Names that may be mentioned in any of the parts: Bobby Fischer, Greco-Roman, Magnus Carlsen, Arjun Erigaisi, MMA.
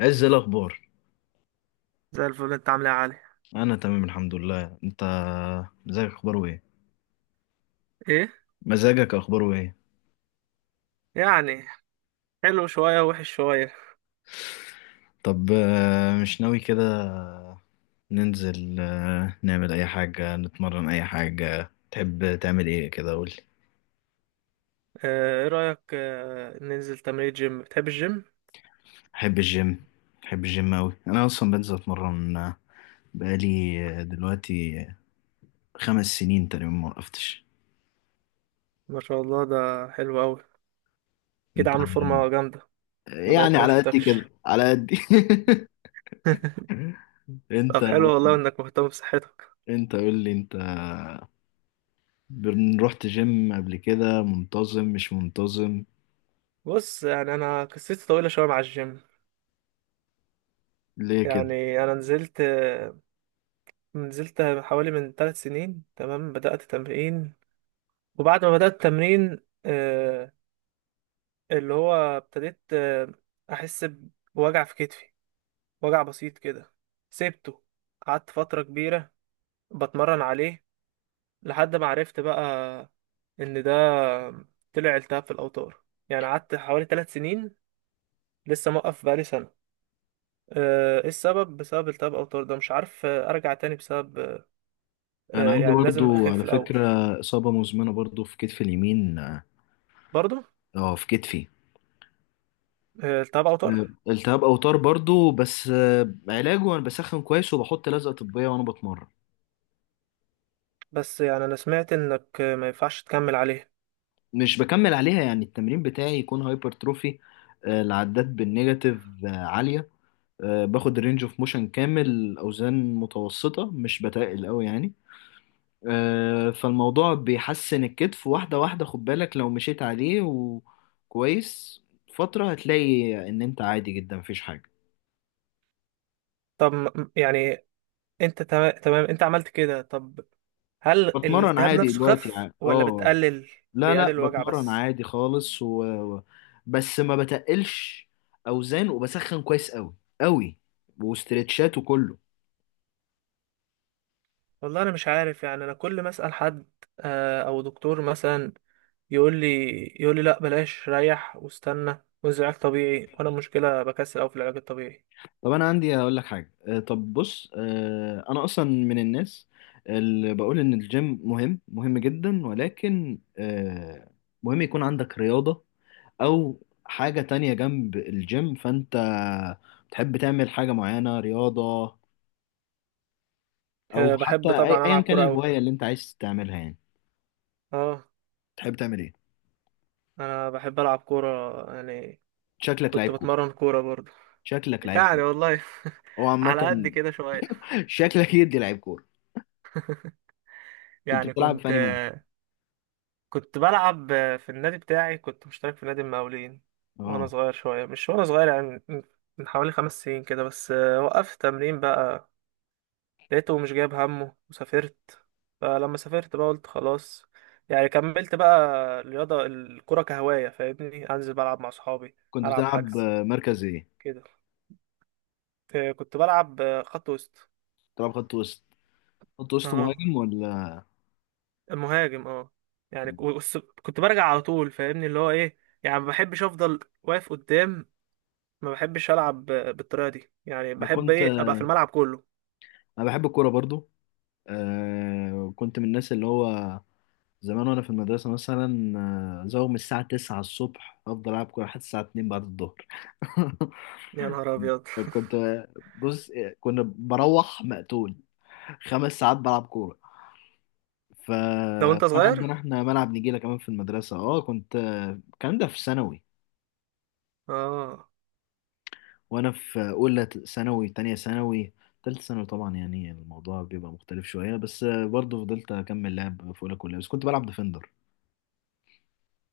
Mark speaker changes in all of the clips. Speaker 1: عز، إيه الأخبار؟
Speaker 2: زي الفل، انت عامل ايه يا علي؟
Speaker 1: أنا تمام الحمد لله. أنت، مزاجك أخباره إيه؟
Speaker 2: ايه؟
Speaker 1: مزاجك أخباره إيه؟
Speaker 2: يعني حلو شوية وحش شوية.
Speaker 1: طب مش ناوي كده ننزل، نعمل أي حاجة، نتمرن، أي حاجة تحب تعمل إيه كده؟ قولي.
Speaker 2: اه، ايه رأيك، ننزل تمرين جيم؟ بتحب الجيم؟
Speaker 1: أحب الجيم. أحب الجيم أوي. أنا أصلا بنزل أتمرن بقالي دلوقتي 5 سنين تقريبا، ما وقفتش.
Speaker 2: ما شاء الله، ده حلو قوي. كده
Speaker 1: أنت؟
Speaker 2: عامل فورمة جامدة. انا بقالي
Speaker 1: يعني
Speaker 2: كتير ما
Speaker 1: على قد
Speaker 2: شفتكش.
Speaker 1: كده على قد. أنت.
Speaker 2: طب حلو والله انك مهتم بصحتك.
Speaker 1: أنت قول لي أنت، رحت جيم قبل كده؟ منتظم مش منتظم؟
Speaker 2: بص، يعني انا قصتي طويلة شوية مع الجيم.
Speaker 1: ليه كده؟
Speaker 2: يعني انا نزلت حوالي من 3 سنين تمام، بدأت تمرين. وبعد ما بدأت تمرين، اه، اللي هو ابتديت، احس بوجع في كتفي، وجع بسيط كده. سبته، قعدت فترة كبيرة بتمرن عليه لحد ما عرفت بقى ان ده طلع التهاب في الاوتار. يعني قعدت حوالي 3 سنين، لسه موقف بقالي سنة. ايه السبب؟ بسبب التهاب اوتار ده. مش عارف ارجع تاني بسبب
Speaker 1: انا عندي
Speaker 2: يعني لازم
Speaker 1: برضو
Speaker 2: اخف
Speaker 1: على
Speaker 2: الاول.
Speaker 1: فكرة إصابة مزمنة، برضو في كتفي اليمين.
Speaker 2: برضو
Speaker 1: اه، في كتفي.
Speaker 2: التهاب اوتار.
Speaker 1: التهاب اوتار برضو، بس علاجه انا بسخن كويس وبحط لزقة طبية وانا بتمرن.
Speaker 2: بس يعني انا سمعت انك ما ينفعش تكمل عليه.
Speaker 1: مش بكمل عليها. يعني التمرين بتاعي يكون هايبرتروفي، العدات بالنيجاتيف عالية. باخد رينج اوف موشن كامل، اوزان متوسطة مش بتقل قوي يعني. فالموضوع بيحسن الكتف واحدة واحدة. خد بالك، لو مشيت عليه وكويس فترة هتلاقي ان انت عادي جدا، مفيش حاجة.
Speaker 2: طب يعني انت تمام تمام انت عملت كده؟ طب هل
Speaker 1: بتمرن
Speaker 2: الالتهاب
Speaker 1: عادي بجد
Speaker 2: نفسه
Speaker 1: دلوقتي.
Speaker 2: خف ولا بتقلل؟
Speaker 1: لا لا،
Speaker 2: بيقلل الوجع
Speaker 1: بتمرن
Speaker 2: بس؟
Speaker 1: عادي خالص بس ما بتقلش اوزان، وبسخن كويس قوي قوي، واسترتشات وكله.
Speaker 2: والله انا مش عارف. يعني انا كل ما اسال حد او دكتور مثلا، يقول لي يقول لي لا بلاش، ريح واستنى وانزل علاج طبيعي، وانا المشكله بكسل قوي في العلاج الطبيعي.
Speaker 1: طب انا عندي هقول لك حاجه، طب بص، انا اصلا من الناس اللي بقول ان الجيم مهم مهم جدا، ولكن مهم يكون عندك رياضه او حاجه تانية جنب الجيم. فانت بتحب تعمل حاجه معينه رياضه، او حتى
Speaker 2: بحب طبعا
Speaker 1: ايا
Speaker 2: العب
Speaker 1: كان
Speaker 2: كوره قوي.
Speaker 1: الهوايه اللي انت عايز تعملها يعني؟
Speaker 2: اه،
Speaker 1: تحب تعمل ايه؟
Speaker 2: انا بحب العب كوره يعني.
Speaker 1: شكلك
Speaker 2: كنت
Speaker 1: لعيب كوره.
Speaker 2: بتمرن كوره برضه.
Speaker 1: شكلك لعيب
Speaker 2: يعني
Speaker 1: كوره
Speaker 2: والله
Speaker 1: او
Speaker 2: على قد
Speaker 1: عامه.
Speaker 2: كده شويه.
Speaker 1: شكلك يدي لعيب كوره. كنت
Speaker 2: يعني
Speaker 1: بتلعب في
Speaker 2: كنت
Speaker 1: انهي مركز؟
Speaker 2: كنت بلعب في النادي بتاعي، كنت مشترك في نادي المقاولين وانا
Speaker 1: اه
Speaker 2: صغير شويه. مش وانا صغير، يعني من حوالي 5 سنين كده، بس وقفت تمرين بقى. لقيته مش جايب همه وسافرت. فلما سافرت بقى قلت خلاص، يعني كملت بقى الرياضه، الكره كهوايه. فاهمني، انزل بلعب مع صحابي.
Speaker 1: كنت
Speaker 2: العب
Speaker 1: بتلعب
Speaker 2: حجز
Speaker 1: مركز ايه؟
Speaker 2: كده. كنت بلعب خط وسط.
Speaker 1: بتلعب خط وسط؟ خط وسط
Speaker 2: اه،
Speaker 1: مهاجم، ولا؟
Speaker 2: مهاجم اه. يعني كنت برجع على طول. فاهمني اللي هو ايه؟ يعني ما بحبش افضل واقف قدام، ما بحبش العب بالطريقه دي. يعني
Speaker 1: انا
Speaker 2: بحب
Speaker 1: كنت.
Speaker 2: ايه؟ ابقى في الملعب كله.
Speaker 1: انا بحب الكوره برضو. آه، كنت من الناس اللي هو زمان وانا في المدرسه مثلا، زوغ من الساعه 9 الصبح افضل العب كوره لحد الساعه 2 بعد الظهر.
Speaker 2: يا نهار ابيض!
Speaker 1: كنت. بص، كنا بروح مقتول، 5 ساعات بلعب كوره.
Speaker 2: ده وانت
Speaker 1: فكان
Speaker 2: صغير.
Speaker 1: عندنا احنا ملعب نجيله كمان في المدرسه. اه، كنت. الكلام ده في ثانوي،
Speaker 2: اه.
Speaker 1: وانا في اولى ثانوي، تانية ثانوي. تالتة ثانوي طبعا يعني الموضوع بيبقى مختلف شوية، بس برضه فضلت اكمل لعب في اولى كلها. بس كنت بلعب ديفندر.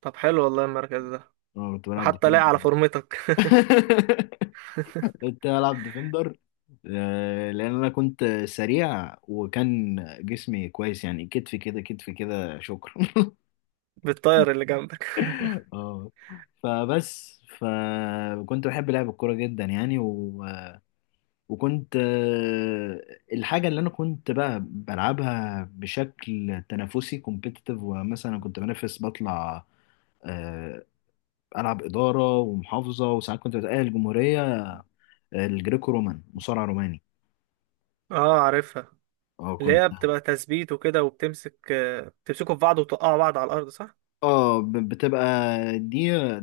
Speaker 2: طب حلو والله المركز ده،
Speaker 1: اه كنت بلعب
Speaker 2: وحتى
Speaker 1: ديفندر.
Speaker 2: لاقي على فورمتك.
Speaker 1: كنت بلعب ديفندر لان انا كنت سريع وكان جسمي كويس يعني. كتفي كده، كتفي كده، شكرا.
Speaker 2: بالطاير اللي جنبك.
Speaker 1: اه، فبس فكنت بحب لعب الكورة جدا يعني. و... وكنت الحاجة اللي أنا كنت بقى بلعبها بشكل تنافسي، كومبيتيتيف، ومثلا كنت بنافس، بطلع آه، ألعب إدارة ومحافظة، وساعات كنت بتأهل الجمهورية. الجريكو رومان، مصارع روماني.
Speaker 2: اه، عارفها.
Speaker 1: اه
Speaker 2: اللي
Speaker 1: كنت.
Speaker 2: هي بتبقى تثبيت وكده، وبتمسك آه، بتمسكوا في بعض وتوقعوا بعض على الارض، صح؟
Speaker 1: اه، بتبقى دي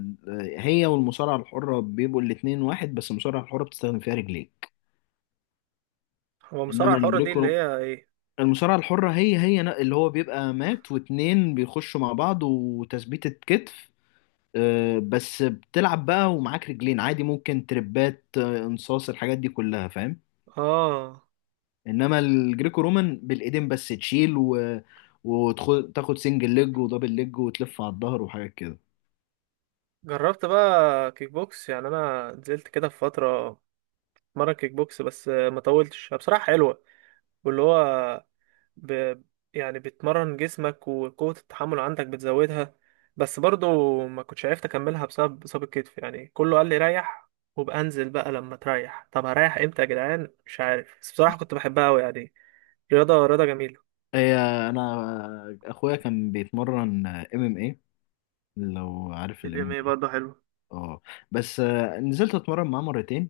Speaker 1: هي والمصارعة الحرة بيبقوا الاتنين واحد، بس المصارعة الحرة بتستخدم فيها رجليك.
Speaker 2: هو المصارعه
Speaker 1: انما
Speaker 2: الحره دي اللي
Speaker 1: الجريكو،
Speaker 2: هي ايه؟
Speaker 1: المصارعة الحرة هي اللي هو بيبقى مات واتنين بيخشوا مع بعض وتثبيتة كتف. بس بتلعب بقى ومعاك رجلين عادي، ممكن تربات انصاص، الحاجات دي كلها فاهم.
Speaker 2: اه،
Speaker 1: انما الجريكو رومان بالايدين بس، تشيل و... وتاخد سنجل ليج ودبل ليج، وتلف على الظهر وحاجات كده.
Speaker 2: جربت بقى كيك بوكس. يعني انا نزلت كده في فتره مرة كيك بوكس، بس ما طولتش بصراحه. حلوه، واللي هو ب... يعني بتمرن جسمك وقوة التحمل عندك بتزودها. بس برضو ما كنتش عرفت اكملها بسبب اصابة كتف. يعني كله قال لي ريح وبقى انزل بقى لما تريح. طب هريح امتى يا جدعان؟ مش عارف. بس بصراحة كنت بحبها قوي، يعني رياضة رياضة جميلة.
Speaker 1: هي، انا اخويا كان بيتمرن ام ام اي، لو عارف الام
Speaker 2: الام
Speaker 1: ام
Speaker 2: اي
Speaker 1: اي.
Speaker 2: برضه حلوة.
Speaker 1: اه، بس نزلت اتمرن معاه مرتين.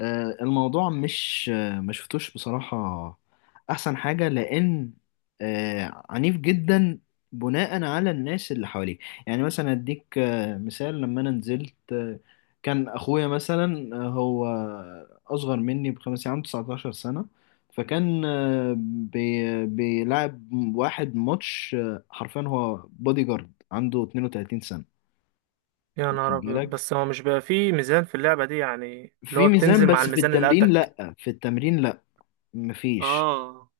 Speaker 1: آه، الموضوع مش آه، ما شفتوش بصراحة أحسن حاجة، لأن عنيف جدا، بناء على الناس اللي حواليه. يعني مثلا أديك مثال، لما أنا نزلت كان أخويا مثلا، هو أصغر مني ب5 سنين، عنده 19 سنة، فكان بيلعب واحد ماتش، حرفيا هو بودي جارد عنده 32 سنة.
Speaker 2: يا نهار
Speaker 1: واخد
Speaker 2: ابيض!
Speaker 1: بالك؟
Speaker 2: بس هو مش بقى فيه ميزان في اللعبة دي؟ يعني
Speaker 1: في
Speaker 2: اللي
Speaker 1: اوكي
Speaker 2: هو
Speaker 1: ميزان،
Speaker 2: بتنزل مع
Speaker 1: بس في
Speaker 2: الميزان اللي
Speaker 1: التمرين
Speaker 2: قدك.
Speaker 1: لأ. في التمرين لأ، مفيش.
Speaker 2: اه.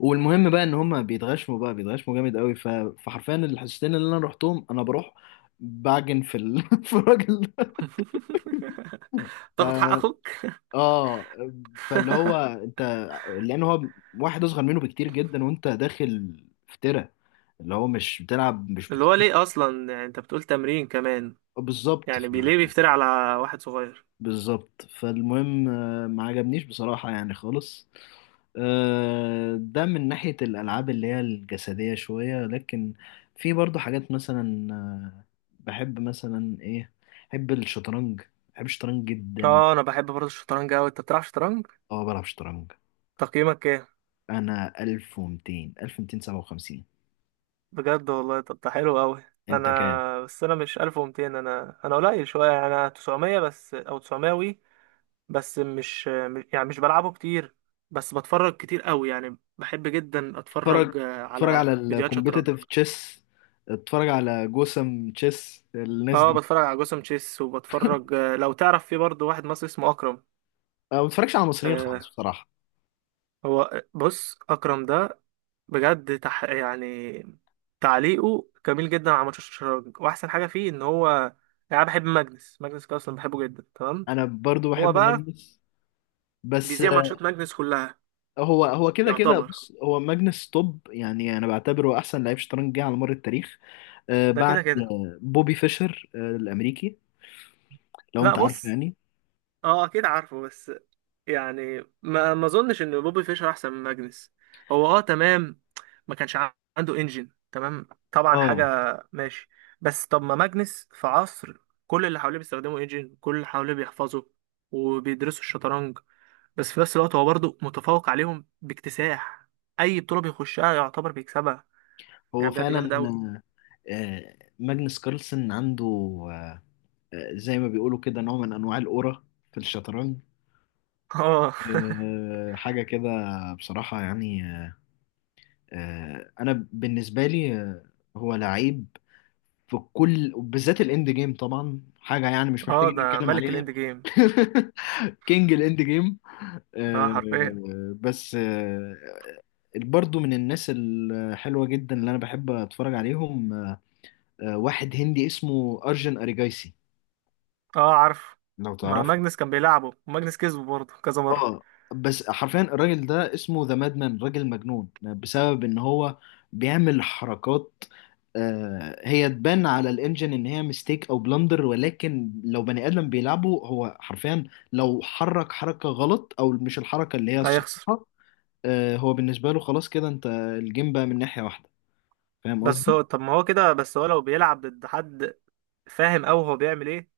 Speaker 1: والمهم بقى ان هم بيتغشموا بقى، بيتغشموا جامد قوي. فحرفيا الحصتين اللي انا رحتهم انا بروح بعجن في في الراجل ده. ف...
Speaker 2: تاخد حق اخوك.
Speaker 1: اه. فاللي هو انت، لان هو واحد اصغر منه بكتير جدا، وانت داخل في تيرة اللي هو مش بتلعب مش بت...
Speaker 2: اللي هو ليه اصلا؟ يعني انت بتقول تمرين كمان،
Speaker 1: بالظبط.
Speaker 2: يعني بيليه بيفتري على واحد صغير.
Speaker 1: بالظبط. فالمهم ما عجبنيش بصراحة يعني، خالص. ده من ناحية الألعاب اللي هي الجسدية شوية، لكن في برضو حاجات مثلا بحب مثلا إيه؟ بحب الشطرنج. بحب الشطرنج جدا.
Speaker 2: اه، انا بحب برضه الشطرنج اوي. انت بتلعب شطرنج؟
Speaker 1: أه بلعب شطرنج.
Speaker 2: تقييمك ايه؟
Speaker 1: أنا 1200، 1257.
Speaker 2: بجد والله؟ طب ده حلو اوي.
Speaker 1: أنت كام؟
Speaker 2: انا بس انا مش 1200، انا قليل شويه. انا 900 بس، او 900 وي. بس يعني مش بلعبه كتير، بس بتفرج كتير اوي. يعني بحب جدا
Speaker 1: اتفرج.
Speaker 2: اتفرج
Speaker 1: اتفرج على
Speaker 2: على فيديوهات شطرنج.
Speaker 1: الكومبيتيتيف تشيس. اتفرج على جوسم تشيس، الناس
Speaker 2: اه،
Speaker 1: دي.
Speaker 2: بتفرج على جوسم تشيس. وبتفرج لو تعرف، في برضه واحد مصري اسمه اكرم.
Speaker 1: أنا ما بتفرجش على المصريين خالص
Speaker 2: آه،
Speaker 1: بصراحة.
Speaker 2: هو بص، اكرم ده بجد يعني تعليقه جميل جدا على ماتش الشراج، واحسن حاجه فيه ان هو يعني، أنا بحب ماجنس. ماجنس كده اصلا بحبه جدا، تمام.
Speaker 1: أنا برضو
Speaker 2: هو
Speaker 1: بحب
Speaker 2: بقى
Speaker 1: ماجنس. بس
Speaker 2: بيذيع
Speaker 1: آه،
Speaker 2: ماتشات ماجنس كلها،
Speaker 1: هو هو كده كده.
Speaker 2: يعتبر.
Speaker 1: بص، هو ماجنس توب، يعني انا بعتبره احسن لعيب شطرنج جه على مر التاريخ
Speaker 2: ده
Speaker 1: بعد
Speaker 2: كده كده.
Speaker 1: بوبي فيشر الامريكي. لو
Speaker 2: لا
Speaker 1: انت عارفه
Speaker 2: بص،
Speaker 1: يعني.
Speaker 2: اه اكيد عارفه، بس يعني ما اظنش ان بوبي فيشر احسن من ماجنس. هو اه تمام، ما كانش عنده انجن، تمام طبعا حاجه.
Speaker 1: اه،
Speaker 2: ماشي. بس طب ما ماجنس في عصر كل اللي حواليه بيستخدموا انجن، كل اللي حواليه بيحفظوا وبيدرسوا الشطرنج. بس في نفس الوقت هو برضه متفوق عليهم باكتساح، اي بطوله بيخشها يعتبر بيكسبها.
Speaker 1: هو
Speaker 2: يعني بجد
Speaker 1: فعلا.
Speaker 2: جامد قوي.
Speaker 1: ماجنس كارلسن عنده آه، زي ما بيقولوا كده، نوع من انواع الاورا في الشطرنج،
Speaker 2: اه.
Speaker 1: حاجه كده. بصراحه يعني، انا بالنسبه لي، هو لعيب في كل، بالذات الاند جيم طبعا، حاجه يعني مش
Speaker 2: اه
Speaker 1: محتاجين
Speaker 2: ده
Speaker 1: نتكلم
Speaker 2: ملك
Speaker 1: عليها.
Speaker 2: الاند جيم.
Speaker 1: كينج الاند جيم.
Speaker 2: اه حرفيا.
Speaker 1: آه، بس آه، برضو من الناس الحلوة جدا اللي أنا بحب أتفرج عليهم واحد هندي اسمه أرجن أريجايسي،
Speaker 2: اه عارف،
Speaker 1: لو
Speaker 2: ما
Speaker 1: تعرفه.
Speaker 2: ماجنس كان بيلعبه وماجنس كسبه برضه كذا مره.
Speaker 1: اه، بس حرفيا الراجل ده اسمه ذا مادمان، راجل مجنون، بسبب إن هو بيعمل حركات هي تبان على الانجن ان هي ميستيك او بلندر، ولكن لو بني ادم بيلعبه هو حرفيا لو حرك حركه غلط او مش الحركه اللي هي الصح،
Speaker 2: هيخسر.
Speaker 1: هو بالنسبة له خلاص كده، انت الجيم بقى من ناحية واحدة. فاهم
Speaker 2: بس
Speaker 1: قصدي؟
Speaker 2: هو، طب ما هو كده. بس هو لو بيلعب ضد حد، فاهم أوي هو بيعمل ايه.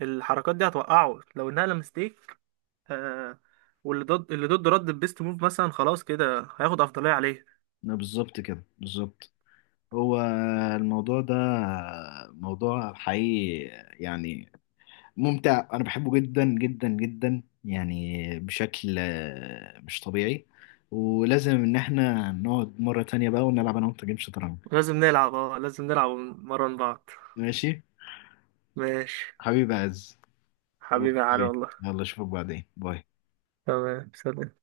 Speaker 2: الحركات دي هتوقعه لو انها مستيك. آه، واللي ضد اللي ضده رد بيست موف مثلا، خلاص كده هياخد أفضلية عليه.
Speaker 1: لا، بالظبط كده، بالظبط. هو الموضوع ده موضوع حقيقي يعني، ممتع، انا بحبه جدا جدا جدا يعني بشكل مش طبيعي. ولازم ان احنا نقعد مرة تانية بقى ونلعب انا وانت جيم شطرنج.
Speaker 2: لازم نلعب، اه لازم نلعب ونمرن بعض.
Speaker 1: ماشي.
Speaker 2: ماشي.
Speaker 1: حبيبي عز.
Speaker 2: حبيبي يا علي
Speaker 1: اوكي.
Speaker 2: والله.
Speaker 1: يلا اشوفك بعدين، باي.
Speaker 2: تمام، سلام.